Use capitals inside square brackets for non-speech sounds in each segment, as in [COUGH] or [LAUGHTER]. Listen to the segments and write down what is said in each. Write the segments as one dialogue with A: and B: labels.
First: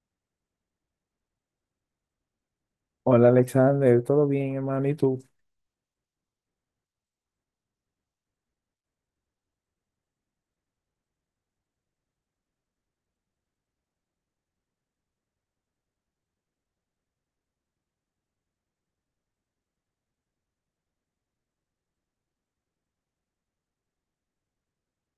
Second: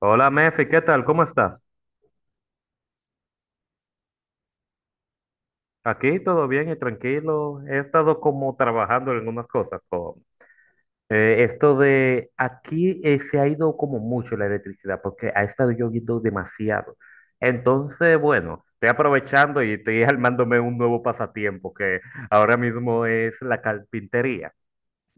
A: Hola, Mefi, ¿qué tal? ¿Cómo estás?
B: Hola Alexander, ¿todo bien, hermano? ¿Y tú?
A: Aquí todo bien y tranquilo. He estado como trabajando en algunas cosas con esto de aquí se ha ido como mucho la electricidad porque ha estado lloviendo demasiado. Entonces, bueno, estoy aprovechando y estoy [LAUGHS] armándome un nuevo pasatiempo que ahora mismo es la carpintería.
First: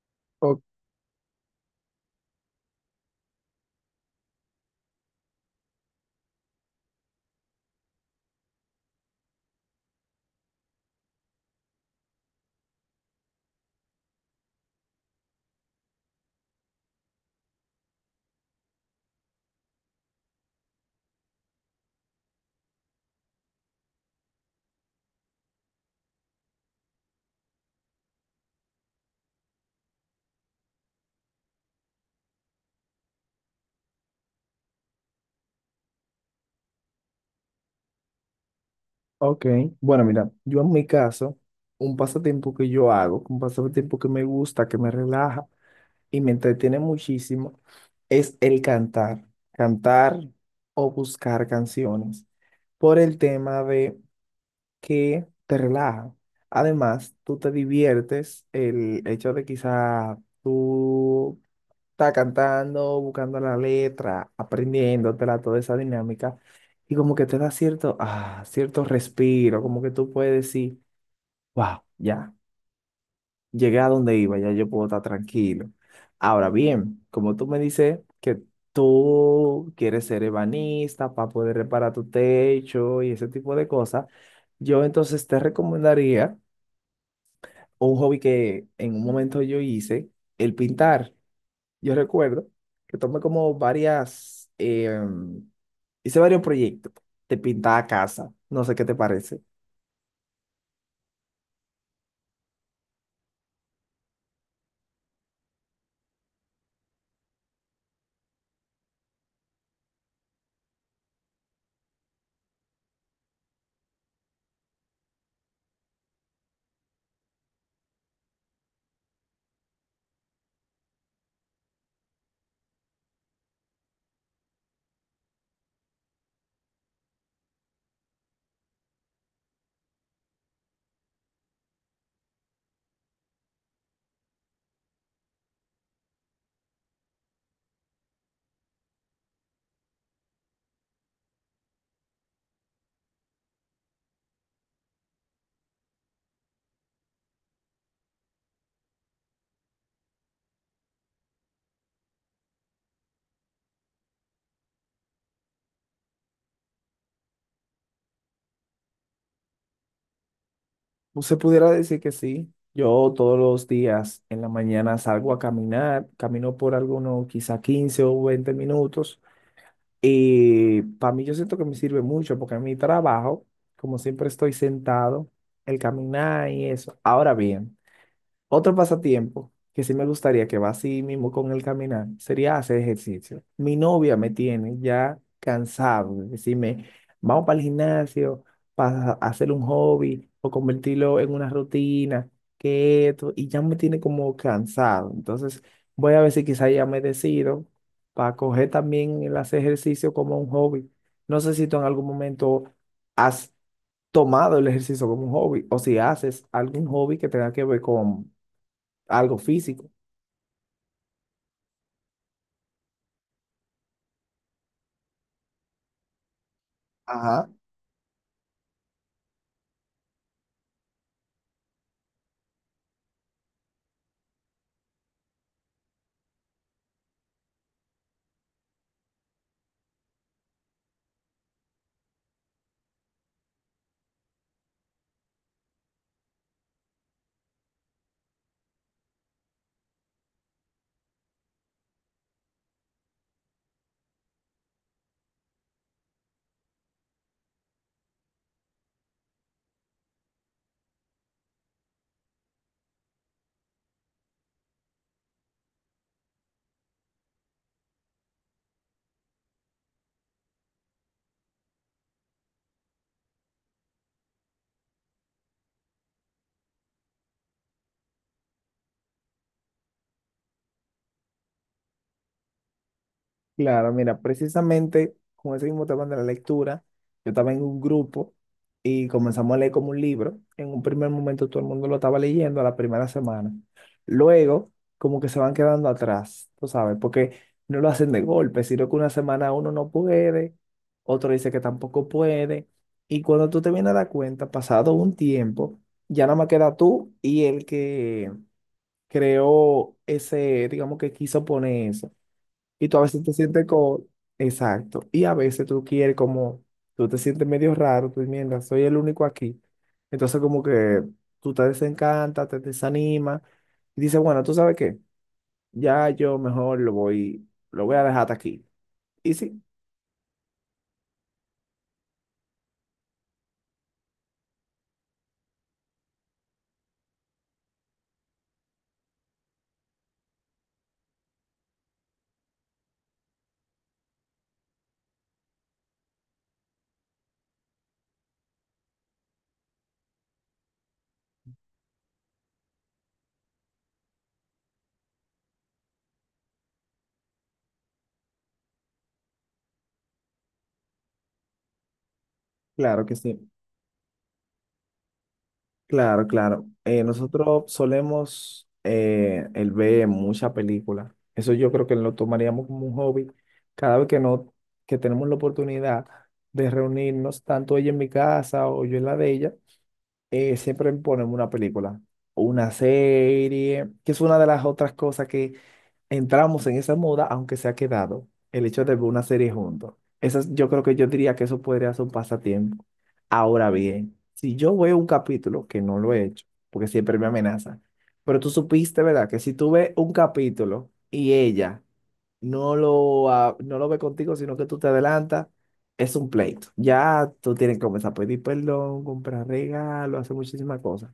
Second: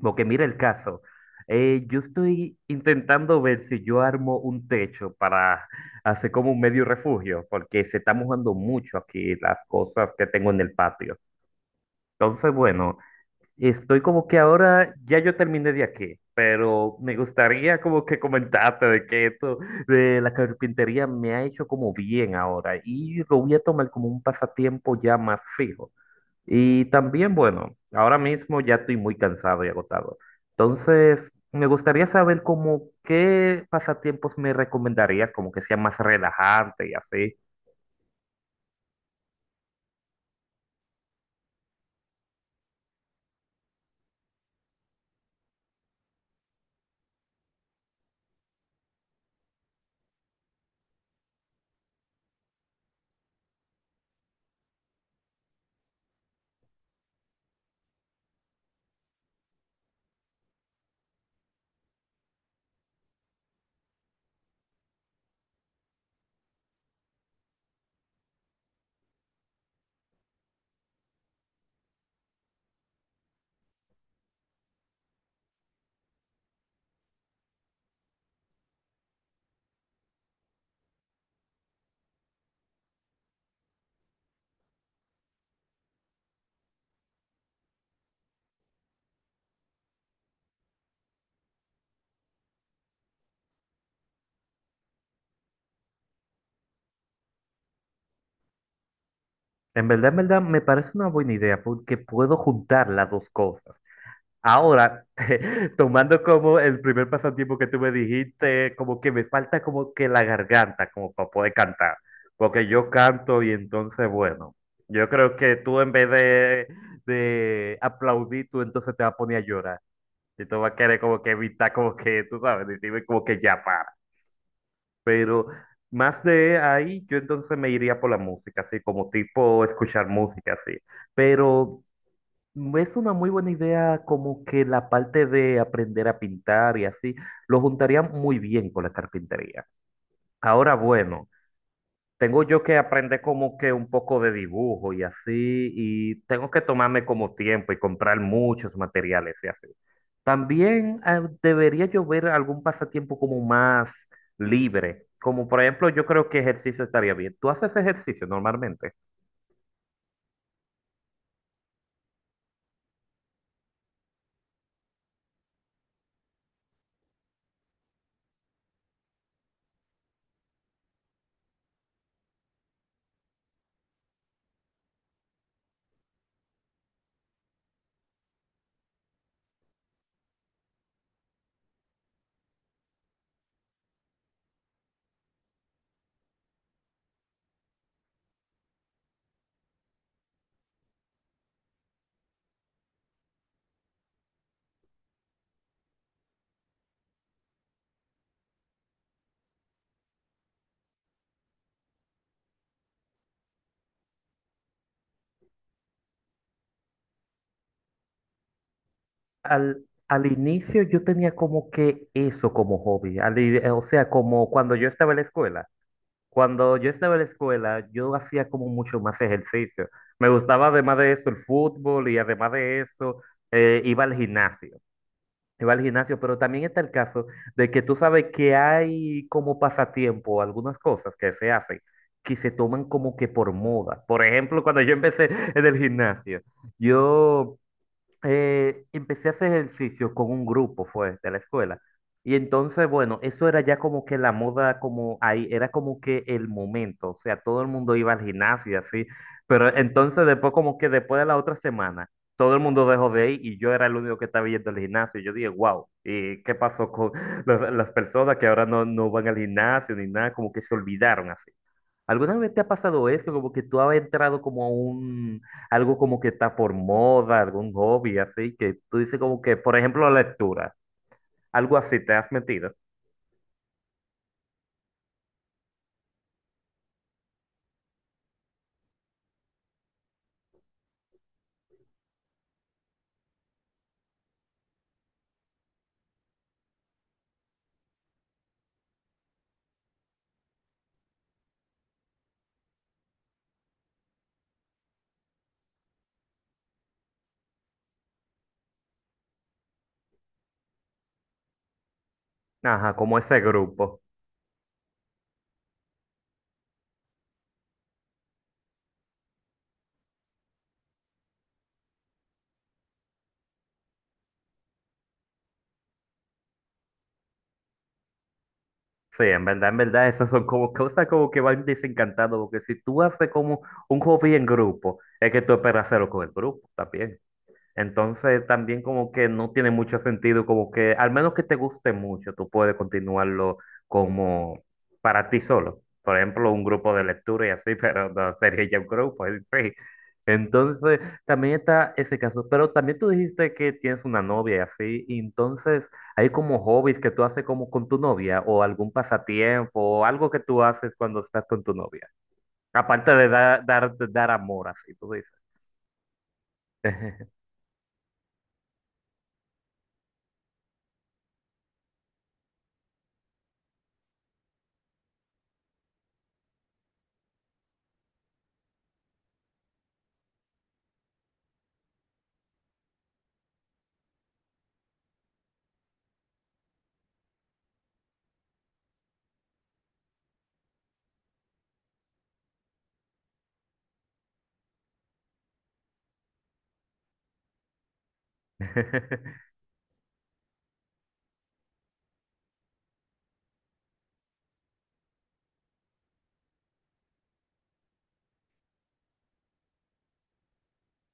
A: Porque mira el
B: O-
A: caso. Yo estoy intentando ver si yo armo un techo para hacer como un medio refugio, porque se está mojando mucho aquí las cosas que tengo en el patio. Entonces, bueno, estoy como que ahora ya yo terminé de aquí, pero me gustaría como que comentarte de que esto de la carpintería me ha hecho como bien ahora y lo voy a tomar como un pasatiempo ya más fijo. Y también, bueno, ahora mismo ya estoy muy cansado y agotado. Entonces, me gustaría saber como qué pasatiempos me recomendarías, como que sea más relajante y así.
B: ok, bueno, mira, yo en mi caso, un pasatiempo que yo hago, un pasatiempo que me gusta, que me relaja y me entretiene muchísimo, es el cantar, cantar o buscar canciones, por el tema de que te relaja. Además, tú te diviertes, el hecho de quizá tú está cantando, buscando la letra, aprendiéndotela, toda esa dinámica, y como que te da cierto respiro, como que tú puedes decir, wow, ya, llegué a donde iba, ya yo puedo estar tranquilo. Ahora bien, como tú me dices que tú quieres ser ebanista para poder reparar tu techo y ese tipo de cosas, yo entonces te recomendaría un hobby que en un momento yo hice, el pintar. Yo recuerdo que tomé como varias, hice varios proyectos de pintar casa, no sé qué te parece.
A: En verdad, me parece una buena idea porque puedo juntar las dos cosas. Ahora, [LAUGHS] tomando como el primer pasatiempo que tú me dijiste, como que me falta como que la garganta, como para poder cantar, porque yo canto y entonces, bueno, yo creo que tú en vez de aplaudir, tú entonces te vas a poner a llorar y tú vas a querer como que evitar, como que, tú sabes, decirme como que ya para. Pero más de ahí, yo entonces me iría por la música, así como tipo escuchar música, así. Pero... Mm, es una muy buena idea como que la parte de aprender a pintar y así, lo juntaría muy bien con la carpintería. Ahora, bueno, tengo yo que aprender como que un poco de dibujo y así, y tengo que tomarme como tiempo y comprar muchos materiales y así. También debería yo ver algún pasatiempo como más libre, como por ejemplo yo creo que ejercicio estaría bien. ¿Tú haces ejercicio normalmente?
B: Pues se pudiera decir que sí. Yo todos los días en la mañana salgo a caminar, camino por algunos quizá 15 o 20 minutos y para mí yo siento que me sirve mucho porque en mi trabajo, como siempre estoy sentado, el caminar y eso. Ahora bien, otro pasatiempo que sí me gustaría que va así mismo con el caminar sería hacer ejercicio. Mi novia me tiene ya cansado de decirme, vamos para el gimnasio, para hacer un hobby o convertirlo en una rutina, que esto, y ya me tiene como cansado. Entonces voy a ver si quizá ya me decido para coger también el hacer ejercicio como un hobby. No sé si tú en algún momento has tomado el ejercicio como un hobby o si haces algún hobby que tenga que ver con algo
A: Al,
B: físico.
A: al inicio yo tenía como que eso como hobby, o sea, como cuando yo estaba en la escuela. Cuando yo estaba en la
B: Ajá,
A: escuela, yo hacía como mucho más ejercicio. Me gustaba además de eso el fútbol y además de eso iba al gimnasio. Iba al gimnasio, pero también está el caso de que tú sabes que hay como pasatiempo algunas cosas que se hacen que se toman como que por moda. Por ejemplo, cuando yo empecé en el gimnasio, yo empecé a hacer ejercicio con un grupo, fue, de la escuela. Y entonces, bueno, eso era ya como que la moda, como ahí, era como que el momento, o sea, todo el mundo iba al gimnasio y así, pero entonces después como que después de la otra semana, todo el mundo dejó de ir y yo era el único que estaba yendo al gimnasio. Y yo dije, wow, ¿y qué pasó con [LAUGHS] las personas que ahora no, no van al gimnasio ni nada? Como que se olvidaron así. ¿Alguna vez te ha pasado eso? Como que tú has entrado como a un, algo como que está por moda, algún hobby, así, que tú dices como que, por ejemplo, lectura, algo así, te has metido.
B: claro, mira, precisamente con ese mismo tema de la lectura, yo estaba en un grupo y comenzamos a leer como un libro. En un primer momento todo el mundo lo estaba leyendo a la primera semana. Luego, como que se van quedando atrás, tú sabes, porque no lo hacen de golpe, sino que una semana uno no puede, otro dice que tampoco puede. Y cuando tú te vienes a dar cuenta, pasado un tiempo, ya nada más queda tú y el que creó ese, digamos que quiso poner eso. Y
A: Ajá,
B: tú a
A: como
B: veces te
A: ese
B: sientes
A: grupo.
B: como, exacto. Y a veces tú quieres como, tú te sientes medio raro, tú mierda, soy el único aquí. Entonces como que tú te desencantas, te desanimas y dices, bueno, ¿tú sabes qué? Ya yo mejor lo voy a dejar hasta aquí.
A: Sí,
B: Y sí,
A: en verdad, esas son como cosas como que van desencantando, porque si tú haces como un hobby en grupo, es que tú esperas hacerlo con el grupo también. Entonces también como que no tiene mucho sentido, como que al menos que te guste mucho, tú puedes continuarlo como para ti solo. Por ejemplo, un grupo de lectura y así, [LAUGHS] pero no sería ya un grupo, [LAUGHS] en sí. Entonces también está ese caso, pero también tú dijiste que tienes una novia y así, y entonces hay como hobbies que tú haces como con tu novia o algún pasatiempo o algo que tú haces cuando estás con tu novia,
B: claro
A: aparte
B: que
A: de
B: sí.
A: dar amor, así tú
B: Claro, claro.
A: dices.
B: Nosotros solemos el ver muchas películas. Eso yo creo que lo tomaríamos como un hobby. Cada vez que no, que tenemos la oportunidad de reunirnos, tanto ella en mi casa o yo en la de ella, siempre ponemos una película o una serie, que es una de las otras cosas que entramos en esa moda, aunque se ha quedado el hecho de ver una serie juntos. Yo creo que yo diría que eso podría ser un pasatiempo. Ahora bien, si yo veo un capítulo, que no lo he hecho, porque siempre me amenaza, pero tú supiste, ¿verdad? Que
A: [LAUGHS]
B: si tú ves un capítulo y ella no lo ve contigo, sino que tú te adelantas, es un pleito. Ya tú tienes que comenzar a pedir perdón, comprar regalos, hacer muchísimas cosas.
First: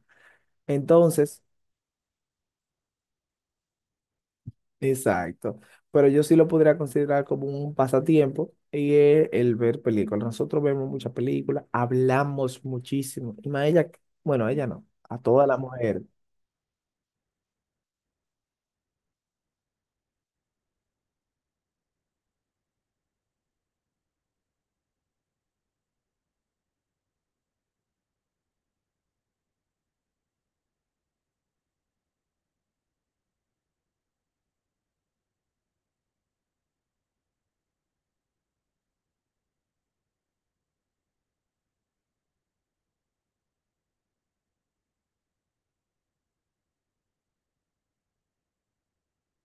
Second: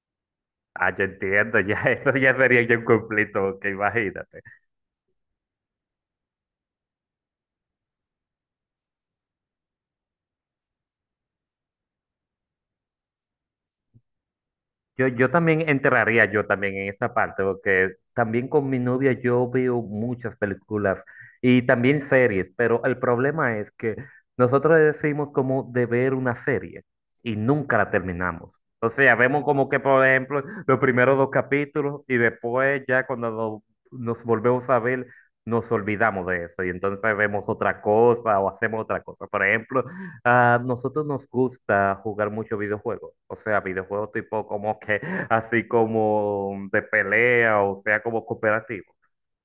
A: Ah, yo
B: Entonces,
A: entiendo, ya [LAUGHS] eso ya sería ya un conflicto, que imagínate.
B: exacto. Pero yo sí lo podría considerar como un pasatiempo y es el ver películas. Nosotros vemos muchas películas, hablamos muchísimo. Y más ella, bueno, a ella no,
A: Yo,
B: a
A: yo
B: toda la
A: también
B: mujer.
A: entraría yo también en esa parte, porque también con mi novia yo veo muchas películas y también series, pero el problema es que nosotros decimos como de ver una serie y nunca la terminamos. O sea, vemos como que, por ejemplo, los primeros dos capítulos y después ya cuando nos volvemos a ver, nos olvidamos de eso y entonces vemos otra cosa o hacemos otra cosa. Por ejemplo, a nosotros nos gusta jugar mucho videojuegos, o sea, videojuegos tipo como que [LAUGHS] así como de pelea, o sea, como cooperativo.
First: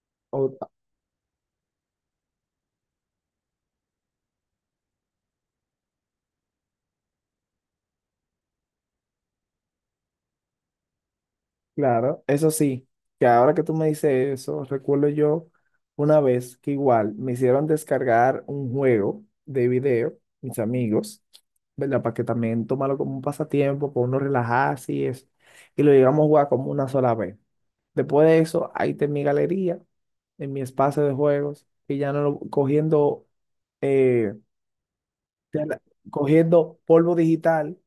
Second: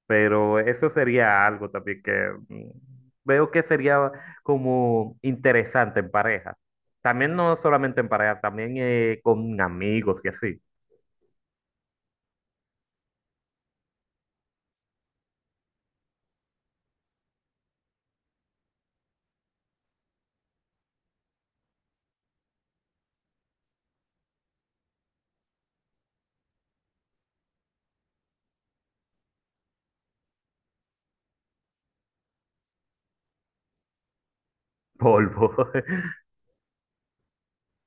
A: Pero
B: O-
A: eso sería algo también que veo que sería como interesante en pareja. También no solamente en pareja, también con amigos y así.
B: claro, eso sí, que ahora que tú me dices eso, recuerdo yo una vez que igual me hicieron descargar un juego de video, mis amigos, ¿verdad? Para que también tomarlo como un pasatiempo, para uno relajarse y eso. Y lo llegamos a jugar como una sola vez. Después de eso, ahí está en mi galería, en mi espacio de juegos, que ya no lo- cogiendo, eh,
A: Polvo.
B: ya la-
A: [LAUGHS]
B: cogiendo polvo digital,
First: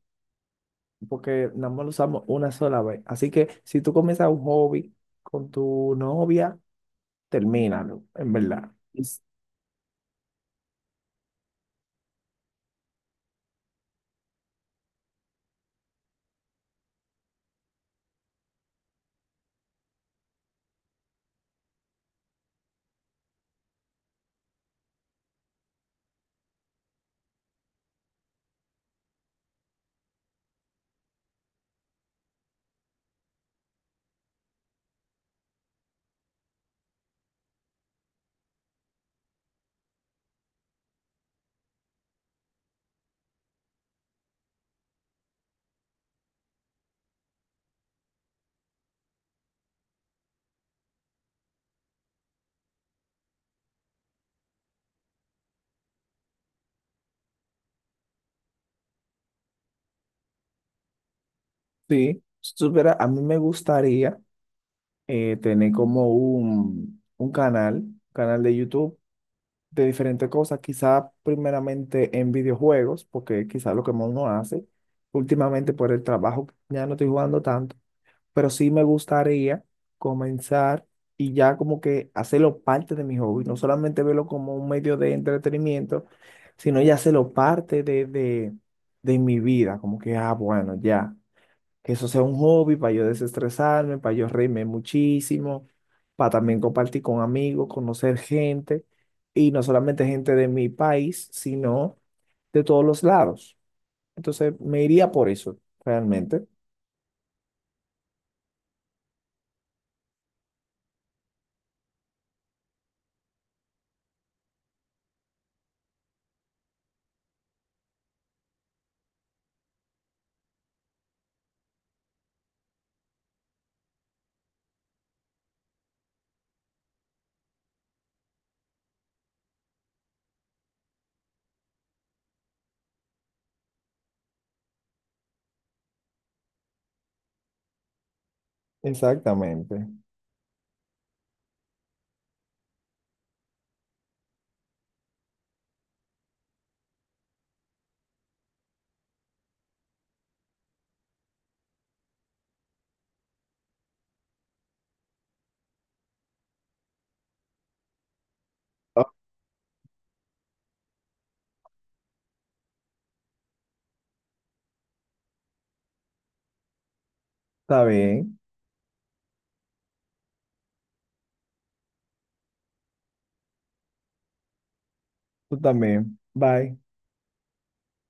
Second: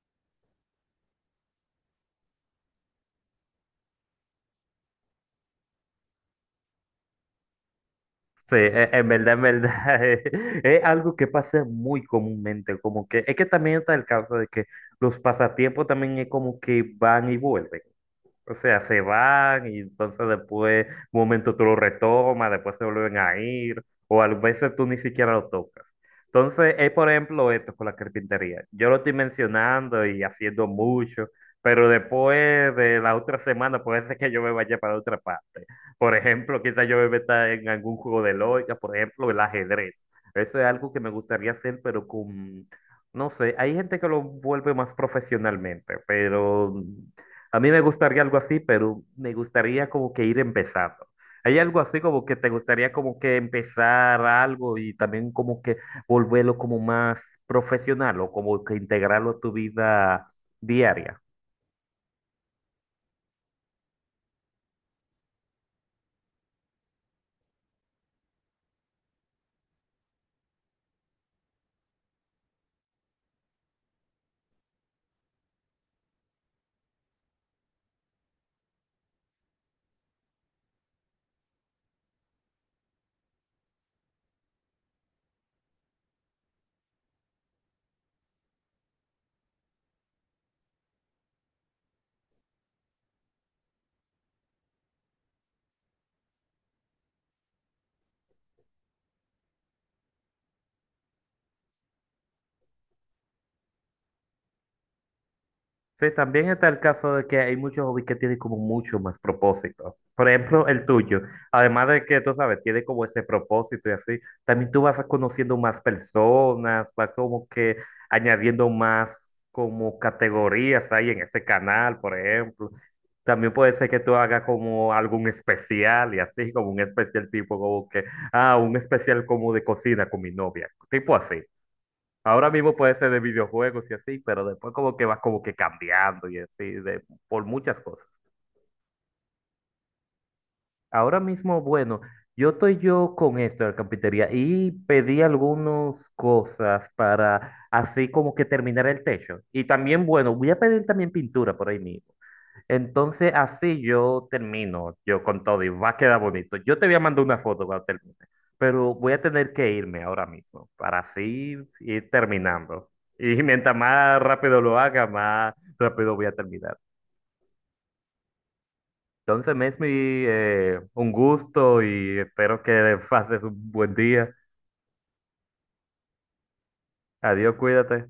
B: porque nada más lo usamos una sola vez. Así que si tú comienzas un hobby con tu novia, termínalo, en
A: Sí,
B: verdad.
A: en verdad, [LAUGHS] es, algo que pasa muy comúnmente, como que es que también está el caso de que los pasatiempos también es como que van y vuelven. O sea, se van y entonces después, un momento tú lo retomas, después se vuelven a ir, o a veces tú ni siquiera lo tocas. Entonces, es por ejemplo esto con la carpintería. Yo lo estoy mencionando y haciendo mucho, pero después de la otra semana puede ser que yo me vaya para otra parte. Por ejemplo, quizás yo me meta en algún juego de lógica, por ejemplo, el ajedrez. Eso es algo que me gustaría hacer, pero con, no sé, hay gente que lo vuelve más profesionalmente, pero... A mí me gustaría algo así, pero me gustaría como que ir empezando. ¿Hay algo así como que te gustaría como que empezar algo y también como que volverlo como más profesional o como que integrarlo a tu vida diaria?
B: Sí, si supiera, a mí me gustaría tener como un canal de YouTube de diferentes cosas, quizá primeramente en videojuegos, porque quizá lo que más uno hace últimamente por el trabajo, ya no estoy jugando tanto, pero sí me gustaría comenzar y ya como que hacerlo parte de mi hobby, no solamente verlo como un medio de entretenimiento, sino ya hacerlo parte de mi vida, como que, bueno, ya que eso sea un hobby para yo desestresarme, para yo reírme muchísimo, para también compartir con amigos, conocer gente, y no solamente gente de mi país, sino de todos los lados. Entonces me iría por eso,
A: Sí,
B: realmente.
A: también está el caso de que hay muchos hobbies que tienen como mucho más propósito. Por ejemplo, el tuyo. Además de que, tú sabes, tiene como ese propósito y así, también tú vas conociendo más personas, vas como que añadiendo más como categorías ahí en ese canal, por ejemplo. También puede ser que tú hagas como algún especial y así, como un especial tipo como que, ah, un especial como de cocina con mi novia, tipo así. Ahora mismo puede ser de videojuegos y así, pero después como que va como que cambiando y así, de, por muchas cosas.
B: Exactamente.
A: Ahora mismo, bueno, yo estoy yo con esto de la carpintería y pedí algunas cosas para así como que terminar el techo. Y también, bueno, voy a pedir también pintura por ahí mismo. Entonces, así yo termino, yo con todo y va a quedar bonito. Yo te voy a mandar una foto cuando termine, pero
B: Ah,
A: voy a tener que irme ahora mismo para así ir terminando. [LAUGHS] Y mientras más rápido lo haga, más rápido voy a terminar.
B: está bien,
A: Entonces, Mesmi, un gusto y espero que pases un buen día.
B: tú también. Bye.
A: Adiós, cuídate.